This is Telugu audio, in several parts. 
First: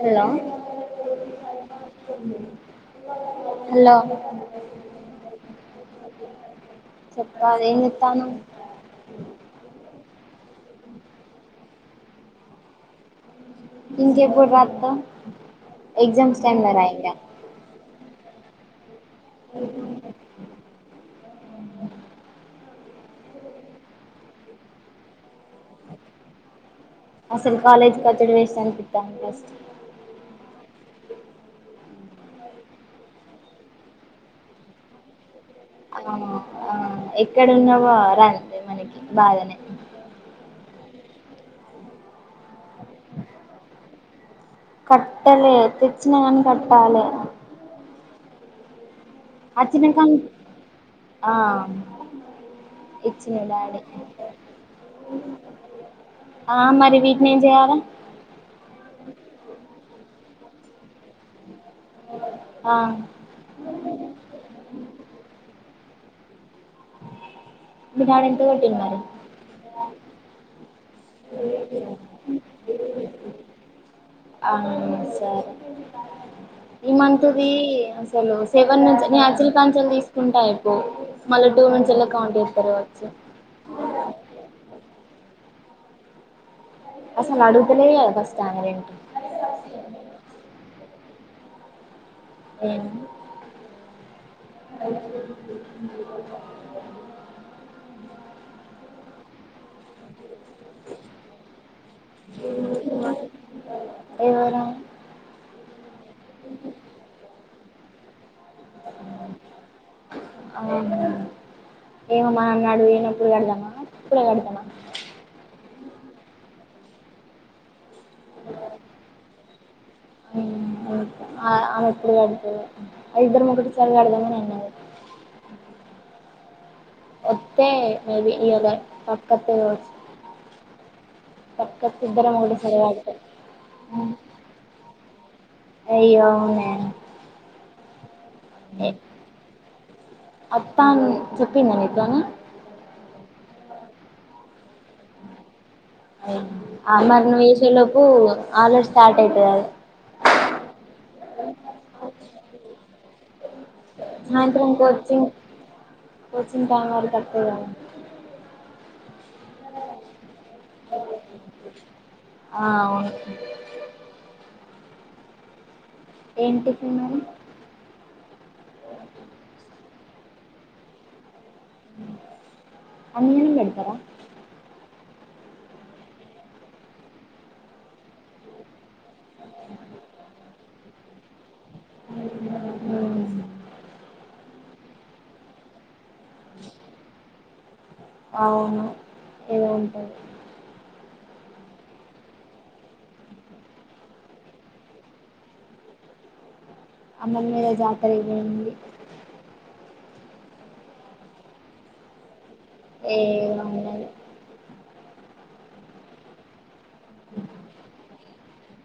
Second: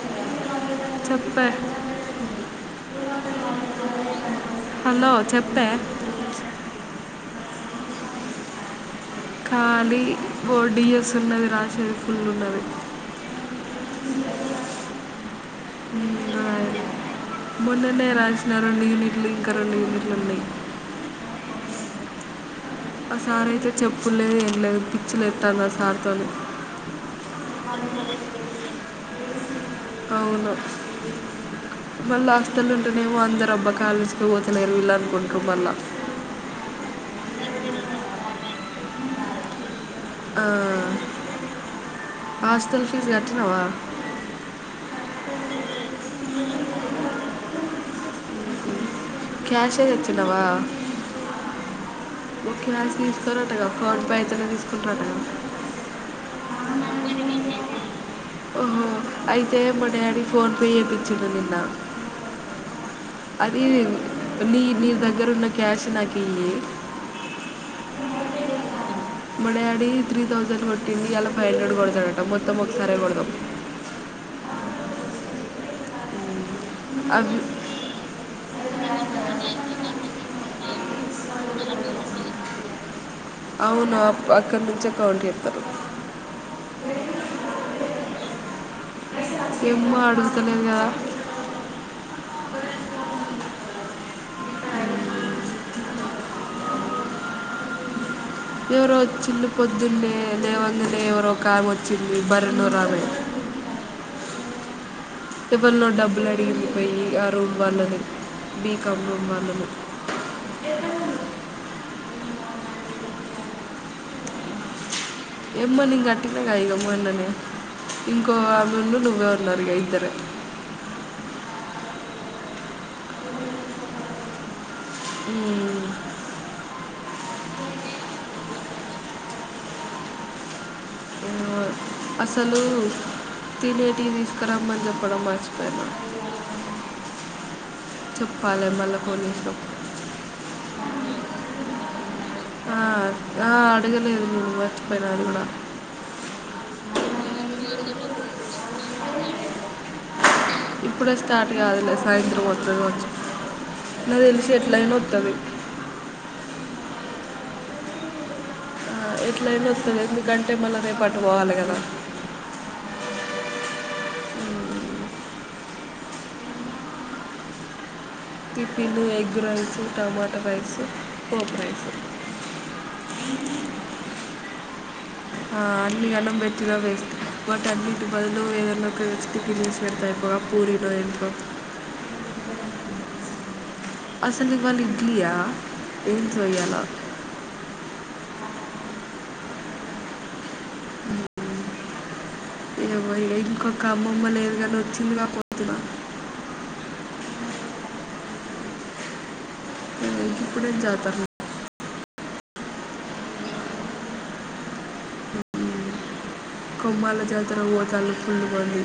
హలో చెప్పే హలో హలో చెప్పే కాదు ఎంచేత్తానవ్ ఖాళీ ఓ డిఎస్ ఉన్నది రాసేది ఫుల్ ఉన్నది ఇంకేప్పుడు రాత్తవ్ ఎగ్జామ్స్ టైమ్ లో రాయి ఇగ నా రెండు యూనిట్లు ఇంకా రెండు యూనిట్లు ఉన్నయ్. ఆ సార్ అయితే చెప్పుడులేదు ఏం లేదు పిచ్చి లేత్తాంది ఆ సార్తోని. అసలు కాలేజ్ కి వచ్చుడు వేస్ట్ అనిపితంది ఫస్ట్ మళ్ళా హాస్టల్లో ఉంటేనేేమో అందరు అబ్బ కాలేజీకే పోతలేరు వీళ్ళు అనుకుంటరు మళ్లా. ఆ ఆ ఎక్కడ ఉన్నవో రంది మనకి బాదనే ఆ హాస్టల్ ఫీజ్ కట్టినవా కట్టలే తెచ్చినా గని కట్టాలే క్యాషే అచ్చిన కాని తేచ్చినవా ఆ ఓ క్యాష్ ఇచ్చిండు తీసుకోరంటగా డాడీ ఫోన్ పే అయితనే తీసుకుంటారటగా. ఆ మరి వీటిని ఏం చెయాల ఓహో అయితే మా డాడీ ఫోన్పే చేపించిండు నిన్నా ఆ అది నీ నీ దగ్గర ఉన్న క్యాష్ నాకు ఇయ్యి మీ డాడీ ఎంత కొట్టిండు మరి మా డాడి త్రీ థౌసండ్ కొ ట్టింది ఇయాలా ఫైవ్ హండ్రెడ్ కొడతడట మొత్తం ఒకసారే కొడదాం. అవును సరే ఈ అవి మంతుది అసలు సెవన్ నుంచి నేను అచ్చినా కాన్నుంచి తీసుకుంటయ్ ఓ మళ్ళా టూ నుంచి యెల్ల కౌంట్ చేస్తారు కావచ్చు. అవును అప్ అక్కడి నుంచి అక్కౌంట్ చేత్తరు అసలు అడుగుతలే కదా ఫస్ట్ ఆమె రెంట్ ఏమ్మ అడుగుతంది కదా ఎమ్. ఎవరుచ్చల్లు పొద్దునె. లేవంగానే ఎవరో ఒక ఆమె వచ్చింది పల్లెటూరమ్. ఎవరు ఇవన్న డబ్బులు అడిగింది పోయి ఆ రూమ్ వాళ్ళని. బీకామ్ రూమ్ వాళ్ళని ఆ ఎమో. గాడు పోయినప్పుడు కడదామా ఇప్పుడే కడదామా. ఏమ్మనిం కట్టినాగ మొన్ననే ఇంకో అవిండు నువ్వే ఉన్నారు గ ఇద్దర్. ఆమె ఎప్పుడు అడుతడు ఇద్దరం ఒకటి సరిగాడదామని అను అ. హుమ్. ఒత్తే మే బీ ఇవాళ పనికొస్తది కావచ్చు. ఆ పక్కత్తే ఇద్దరం అసలు ఒకటేసారి కడతాం తినేటివి తీసుకురమ్మని చెప్పడం మార్చ. అయ్యో అవునే. చెప్పాలి మళ్ళీ పోలీసుప్పు. అత్తా అన్ని చెప్పిందా నిక్ ఏమైనా. ఆ, ఆ అడుగలేడు మర్చిపోయిన అది గూడా. ఆ మరి నవ్వు వేసేలోపు ఆలడి స్టార్ట్ అవుతది ఆట. ఇప్పుడే స్టార్ట్ కావదులే సాయంత్రం అవుతాది కావొచ్చు. సాయంత్రం కోచింగ్ వస్తుంది కోచింగ్ టైమ్ కతేద. ఇట్లా ఐతే వస్తది ఎందుక. ఎందుకంటే రేపు మల్ల అటు పోవాలె కదా. ఆ అవును ఏంటి టిఫిన్ మరి? Tiffin egg rice tomato rice. పోప్ రైస్. అన్నిగనం పెడతారా ఆ అన్ని అన్నం పెట్టిలా వేస్ బట్ అన్నింటి బదులు ఎద్దన ఒకటి కర్రీ చస్తే బెటర్. టిఫిన్స్ పెడితే అయిపోగా పూర డో ఇంట్. ఉమ్. అసలు ఇవాళ ఇడ్లీయా ఏంట్రా ఇవాళ? అవును ఇలా ఉంటది. ఏమోయ ఇంకొక అమ్మమ్మ లేదు కాని వచ్చిందిగా పోతున్నా. అమ్మని మీద జాతర ఏమంది. ఇప్పుడే జతార. ఏమో. కొమ్మాల జాతర పోతలు ఫుల్ మంది.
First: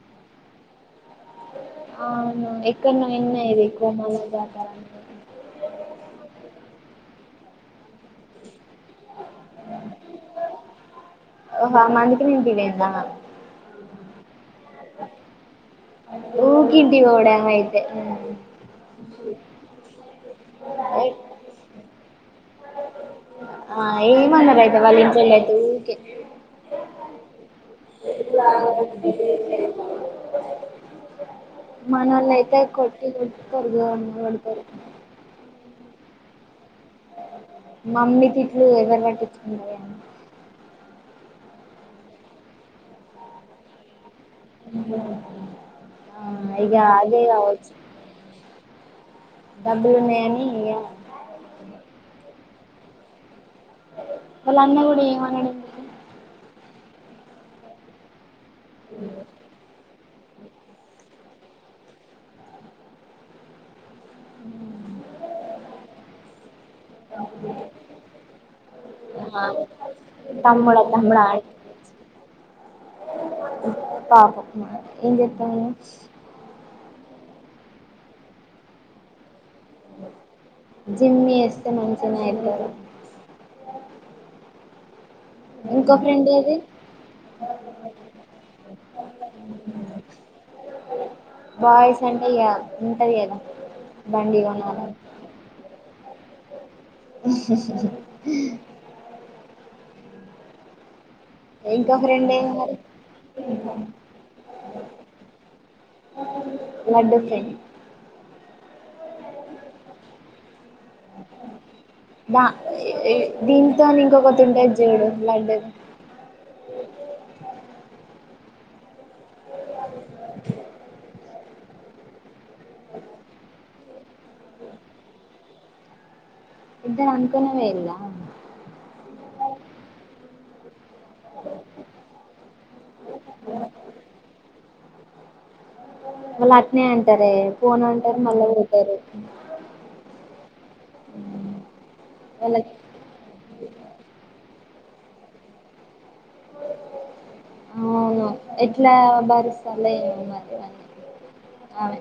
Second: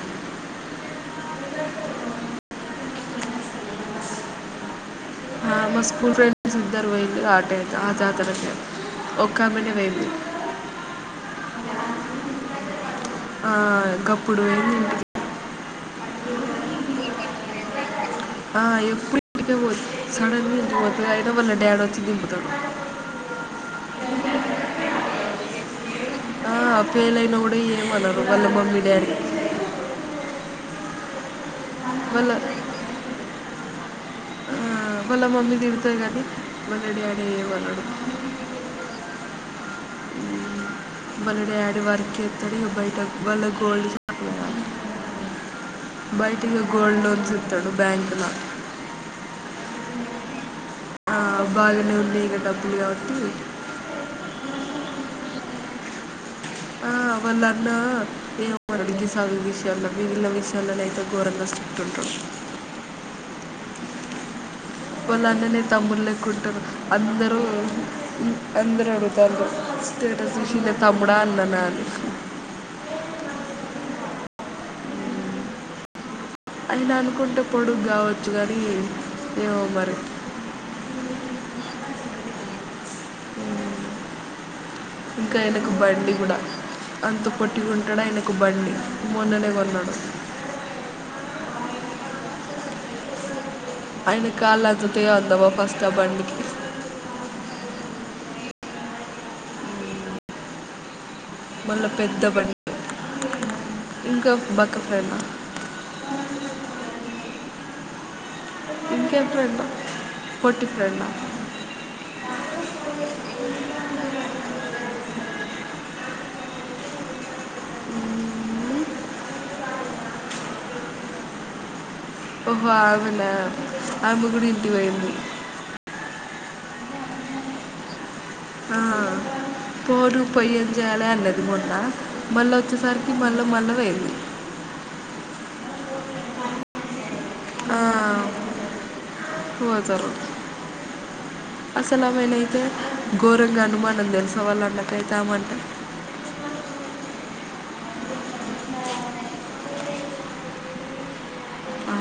ఎక్కనొవిన్న ఇది కోమాల జాతర. మా స్కూల్ ఫ్రెండ్స్ ఇద్దరు పొయ్యిలు గా అటే. ఆ జాతర కే ఒకమెనె పోయింది. అమాందిక నేను డిలే ఐతన్న. గప్పుడు పోయింది ఇంటికి ఉకే ఇంటికి పోవడె అమైతె. ఆ ఎప్పుడు ఇంటికే పోతది సడన్గాఇంటికి పోతాది ఐటంక వాళ్ళ డాడీ వచ్చి దింపుతాడు. ఆ ఏమ అన్నారు ఆయత వాళ్ళ ఇంట్లో లైతె ఉకే. ఆ ఫెయిల్ అయిన కూడా ఏమనరు అల్ల మమ్మీ డాడీ. మా వాళ్ళ నాన్న అయితే కొట్టి దులుపుతాడు గొరంగా. ఆ మల్ల మమ్మీ తిడుతది గాని. మన డాడీ ఏమన్నాడు. మమ్మీ తిట్లు ఎవరు పట్టించుకుంటారు గాని వల డాడి వర్క్ ఎస్తాడు ఇగ బయట ఎవ్వాళ గొల్ల ఉండదు. [inaudible] ఆ బయటిగా ఇగ గోల్డ్ అదే లోన్స్ ఇస్తాడు కావచ్చు బ్యాంకుల. డబ్బులు ఉన్నాయని ఇగ ఆ బాగానే ఉన్నాయి ఇంక డబ్బులు కాబట్టి. ఎలా అన్న గుడ ఇగ ఏమన్నాడు. ఆ వల్ల అన్న ఏమనాడు గి చదువు విషయం లో. మిగిలిన విషయాలను అయితే ఘోరంగా చెప్తుంటాడు వాళ్ళందరు నీ తమ్ములు లేక్క ఉంటారు అందరూ అందరూ ఎందుకు అడుగుతారు ఆ పస్ట్ చూసి నీ తమ్ముడా అని నన్ను అడుగుతున్నారు ఉప్ప ఏం చెప్తాను అన్న అనుకుంటే పొడుగ్గా కావచ్చు కానీ ఏమో మరి జిమ్మీ ఎస్తే మంచిగనే అయితార ఇంకా ఎనుక బండి కూడా అంత పొట్టి గా ఉంటాడు ఆయనకు బండి మొన్ననే కొన్నాడు బాయ్స్ అంటే ఇక అంతగేన ఆయన కాళ్ళు అందుతాయో అందవొ ఫస్ట్ ఆ బండికి మళ్ళీ ఇంకా పెద్ద ప్రెండ్ ఏం బండి మరి ఇంకా బక్క ఫ్రెండా లడ్డు కి ఇంకేం ప్రెండ్ [inaudible] బా దీనితోని ఇంకొకటి ఉంటేది చూడు [unintelligible] ఓహో అవునా ఆయామ్మ కూడ ఇంటికి పోయింది ఇద్దరు అనుకునే లేరుగా ఆ పోరు పొయ్యె చేయాలే అన్నది మోన్న మళ్ళా వచ్చేసరికి మళ్ళా మళ్ళ పొయింది మళ్ళా అట్నే అంటారే ఆ, పోను అంటారు మళ్ళా పోతారు అసలుమైనాయితే వాళ్ళకి గోరంగ అనుమానం తెలుసా వాళ్ళకు వాళ్ళకైతే అమె అంటే అవును ఎట్లా భరిస్తాల్లొ ఏమో మరి [unintelligible] ఆమో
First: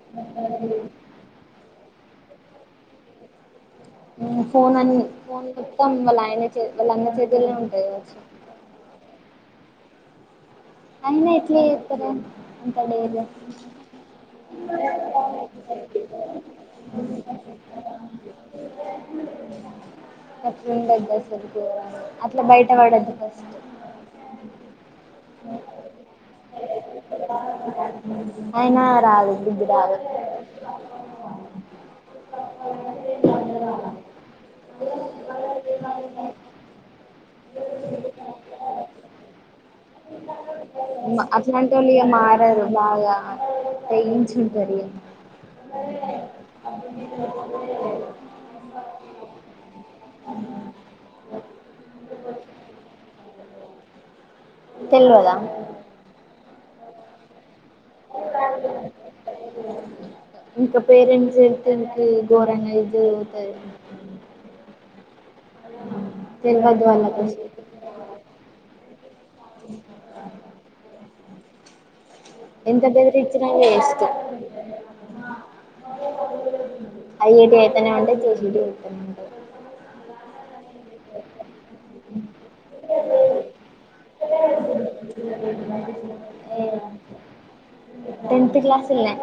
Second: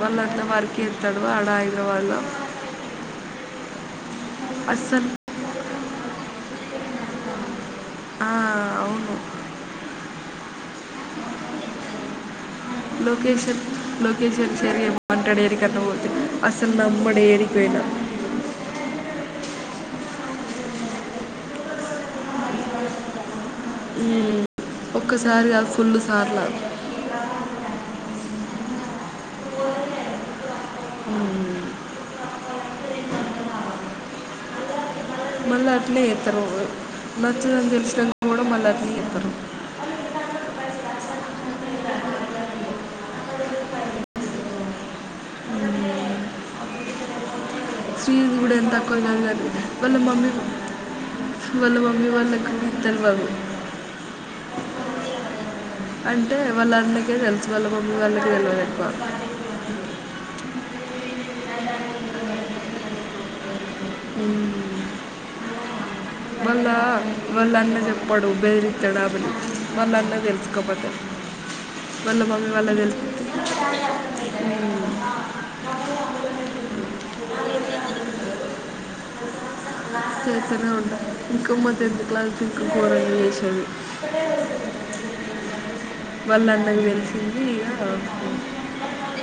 మళ్ళ అట్లే ఇతాడువా [unintelligible] అడా ఇడా వల్ల మ్మ్ ఫోన్ అన్ని అస్సలు ఫోన్ మొత్తం వాళ్ళ ఆయన వాళ్ళ అన్న చేతుల్లోనే ఉంట ఆ అవును అమ్మో ఇట్ల చెత్తార లొకేషన్ లొకేషన్ షేర్ చేయమాంటాడు ఎడి కన్నా పోతే అసలు నమ్మాడు ఎది లేద అట్లా బయట పడద్దు పస్ట్ మ్మ్ ఒక్కసారి [unintelligible] ఫుల్ సార్లు రావాలి బుద్ది రావాలే [inaudible] మళ్ళీ అట్నే చేత్తారు నచ్చదని తెలిసిన కూడా మళ్ళీ అట్నే చేత్తారు [inaudible] ఉమ్మా అటువంటి వొళ్ళు మారారు బాగా తెగించుంటారులే అమ్మో కానీ వాళ్ళ మమ్మీ వాళ్ళ మమ్మీ వాళ్ళకి తెలియదు తినలేదా అంటే వాళ్ళ అన్నకే తెల్ వాళ్ళ మమ్మి వాళ్ళకే తెలవదు అంటా ఇంకా [unintelligible] ఘోరంగా జరుగుతాయి ఏమో మ్మ్ మళ్ళ తెల్వదు వాళ్ళకు అసలు వాళ్ళ అన్న చెప్పాడు బేదరిత్తాడు మళ్ళ అన్న తెలుసుకోబొతే మళ్ళ మమ్మీ వాళ్ళా కు ఎంత బెదిరిచ్చినా వేస్ట్ తెలిస్తే అయ్యేటివి అయితనే ఉంటయ్ చేసేటివి చెత్తనే ఉంటయ్ చేస్తూనే ఉంటారు ఇంకా మా టెన్త్ క్లాస్ ఇంకా గోరంగా అల్లరి చేసేది వాళ్ళ అన్నకి తెలిసింది ఇక టెన్త్ క్లాస్ ల్నే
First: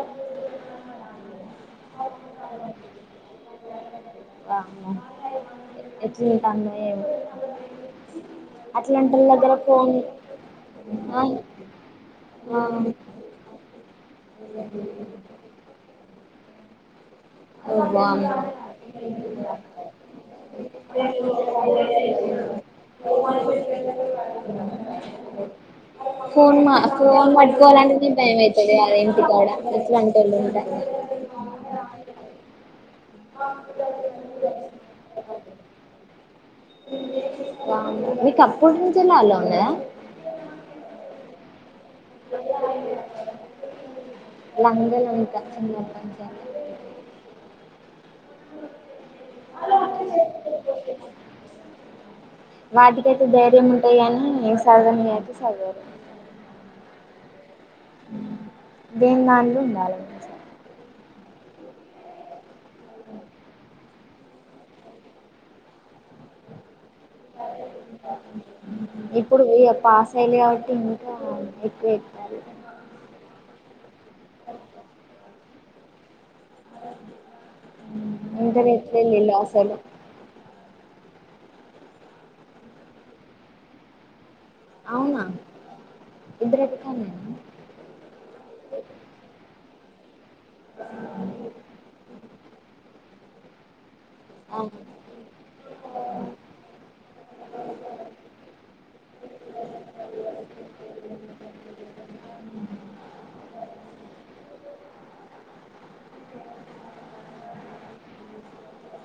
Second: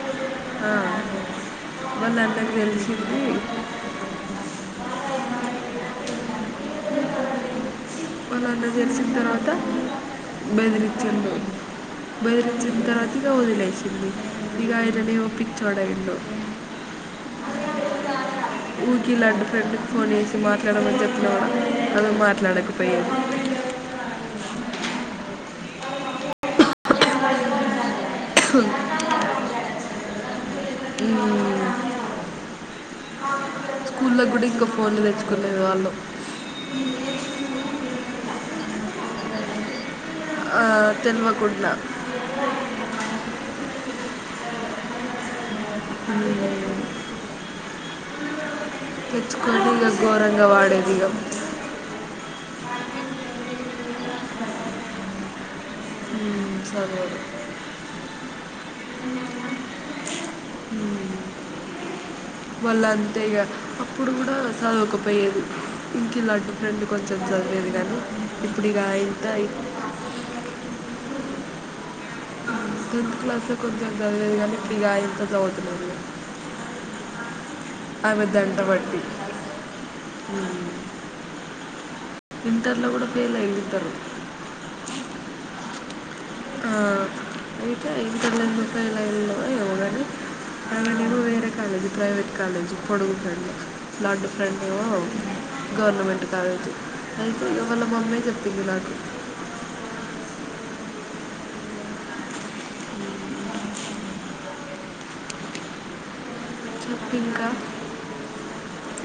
మళ్ళ వాళ్ళ అన్నకు తెలిసింది ఎట్లా వింటాన్లో ఏమో వాళ్ళ అన్న కు తేలిసిన అట్లాంటోళ్ళ తర్వాత దగ్గర ఫోన్ ఆ బెదిరించ్చిండు ఆ వచ్చినా తర్వాత ఇగ వదిలేసింది ఇగ ఐనేమో పిచ్చోడు అయ్యిండు వామ్మో ఊరికే లడ్డుకు ఫోన్ చేసి మాట్లాడమని చెప్పిన కూడా ఆమె మాట్లాడకపోయేది ఫోన్ పట్టుకోవాలంటేనే భయం అవుతది కాదే ఇంటికాడ అట్లాంటి తెలియదంటే ఇ స్కూల్లోకి కూడా ఇంకో ఫోన్ తెచ్చుకునేది వాళ్ళు వామ్మో మీకప్పటి నుంచే అలో ఉన్నాదా ఆ, తెలియకుండా లంగలంతా చిన్నప్పటి నుంచెల్లి మ్మ్. తెచ్చుకోని ఇగ ఘోరంగా వాడేదిగా వాటికైతే ధైర్యం ముంటది గాని ఇగ చదువనైతే చదువరు మ్మ్. చదువు దేనిది దాందే ఉండాలి వాళ్ళ అంతే ఇగ అప్పుడు కూడా చదవకపోయేది ఇంకా ఇలాంటి ఫ్రెండ్ కొంచెం చదివేది కానీ ఇప్పుడు ఇక ఇంత ఇప్పుడు ఇగ పాస్ అయ్యింలు కాబట్టి ఇంకా ఎక్కువ ఎత్తారు టెన్త్ క్లాస్ లో కొంచెం చదివేది కానీ ఇప్పుడు అయింత చదువుతలేరు ఇంటర్ ఎట్లా బట్టి ఎల్లిన్లో అసలు ఇంటర్ల కూడా ఫెయిల్ అయ్యి ఉంటారు అవునా ఇద్దరు ఆ ఒకకాన్నేనా అయితే ఇంటర్ లా ఎందుకు ఫెయిల్ ఐన్లో తనది వేరే కాలేజ్ ప్రైవేట్ కాలేజ్ పొడుగు ఫ్రెండ్ లడ్డు ఫ్రెండ్ ఆహా ఏమో గవర్నమెంట్ కాలేజ్ అయితే వాళ్ళ మమ్మే చెప్పింది నాకు చెప్పు ఇంకా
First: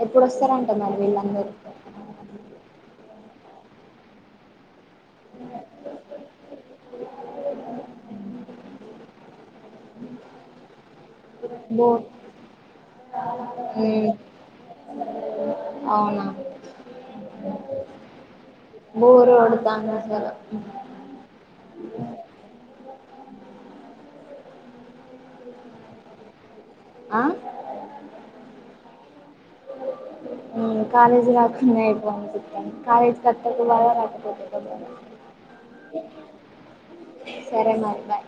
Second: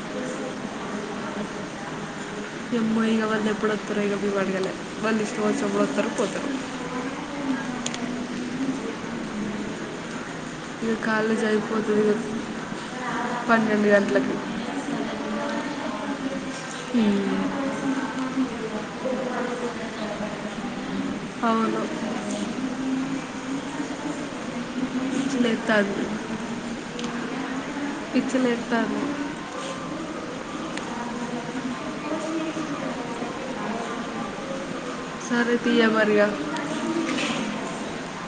ఎప్పుడు వస్తారంట మరి వీళ్ళందరు ఎమో ఇగ వాళ్ళు ఎప్పుడోస్తారో ఇగ మేము అడగాలే వాళ్ళు ఇష్టం వచ్చినప్పుడు వస్తారు పోతారు కాలేజీ బో అయిపోతుంది పన్నెండు మ్మ్ గంటలకి అవునా బొరుగోడుతంది అసలు అవును పిలుత్తంది పిచ్చి లేత్తంది కాలేజ్ రాకున్నా అయిపోవు అనిపిత్తంది కాలేజ్కి వత్తే ఒక బాధ రాకపోతే ఒక బాధ సరే తీయ మరిగా సరే మరి బాయ్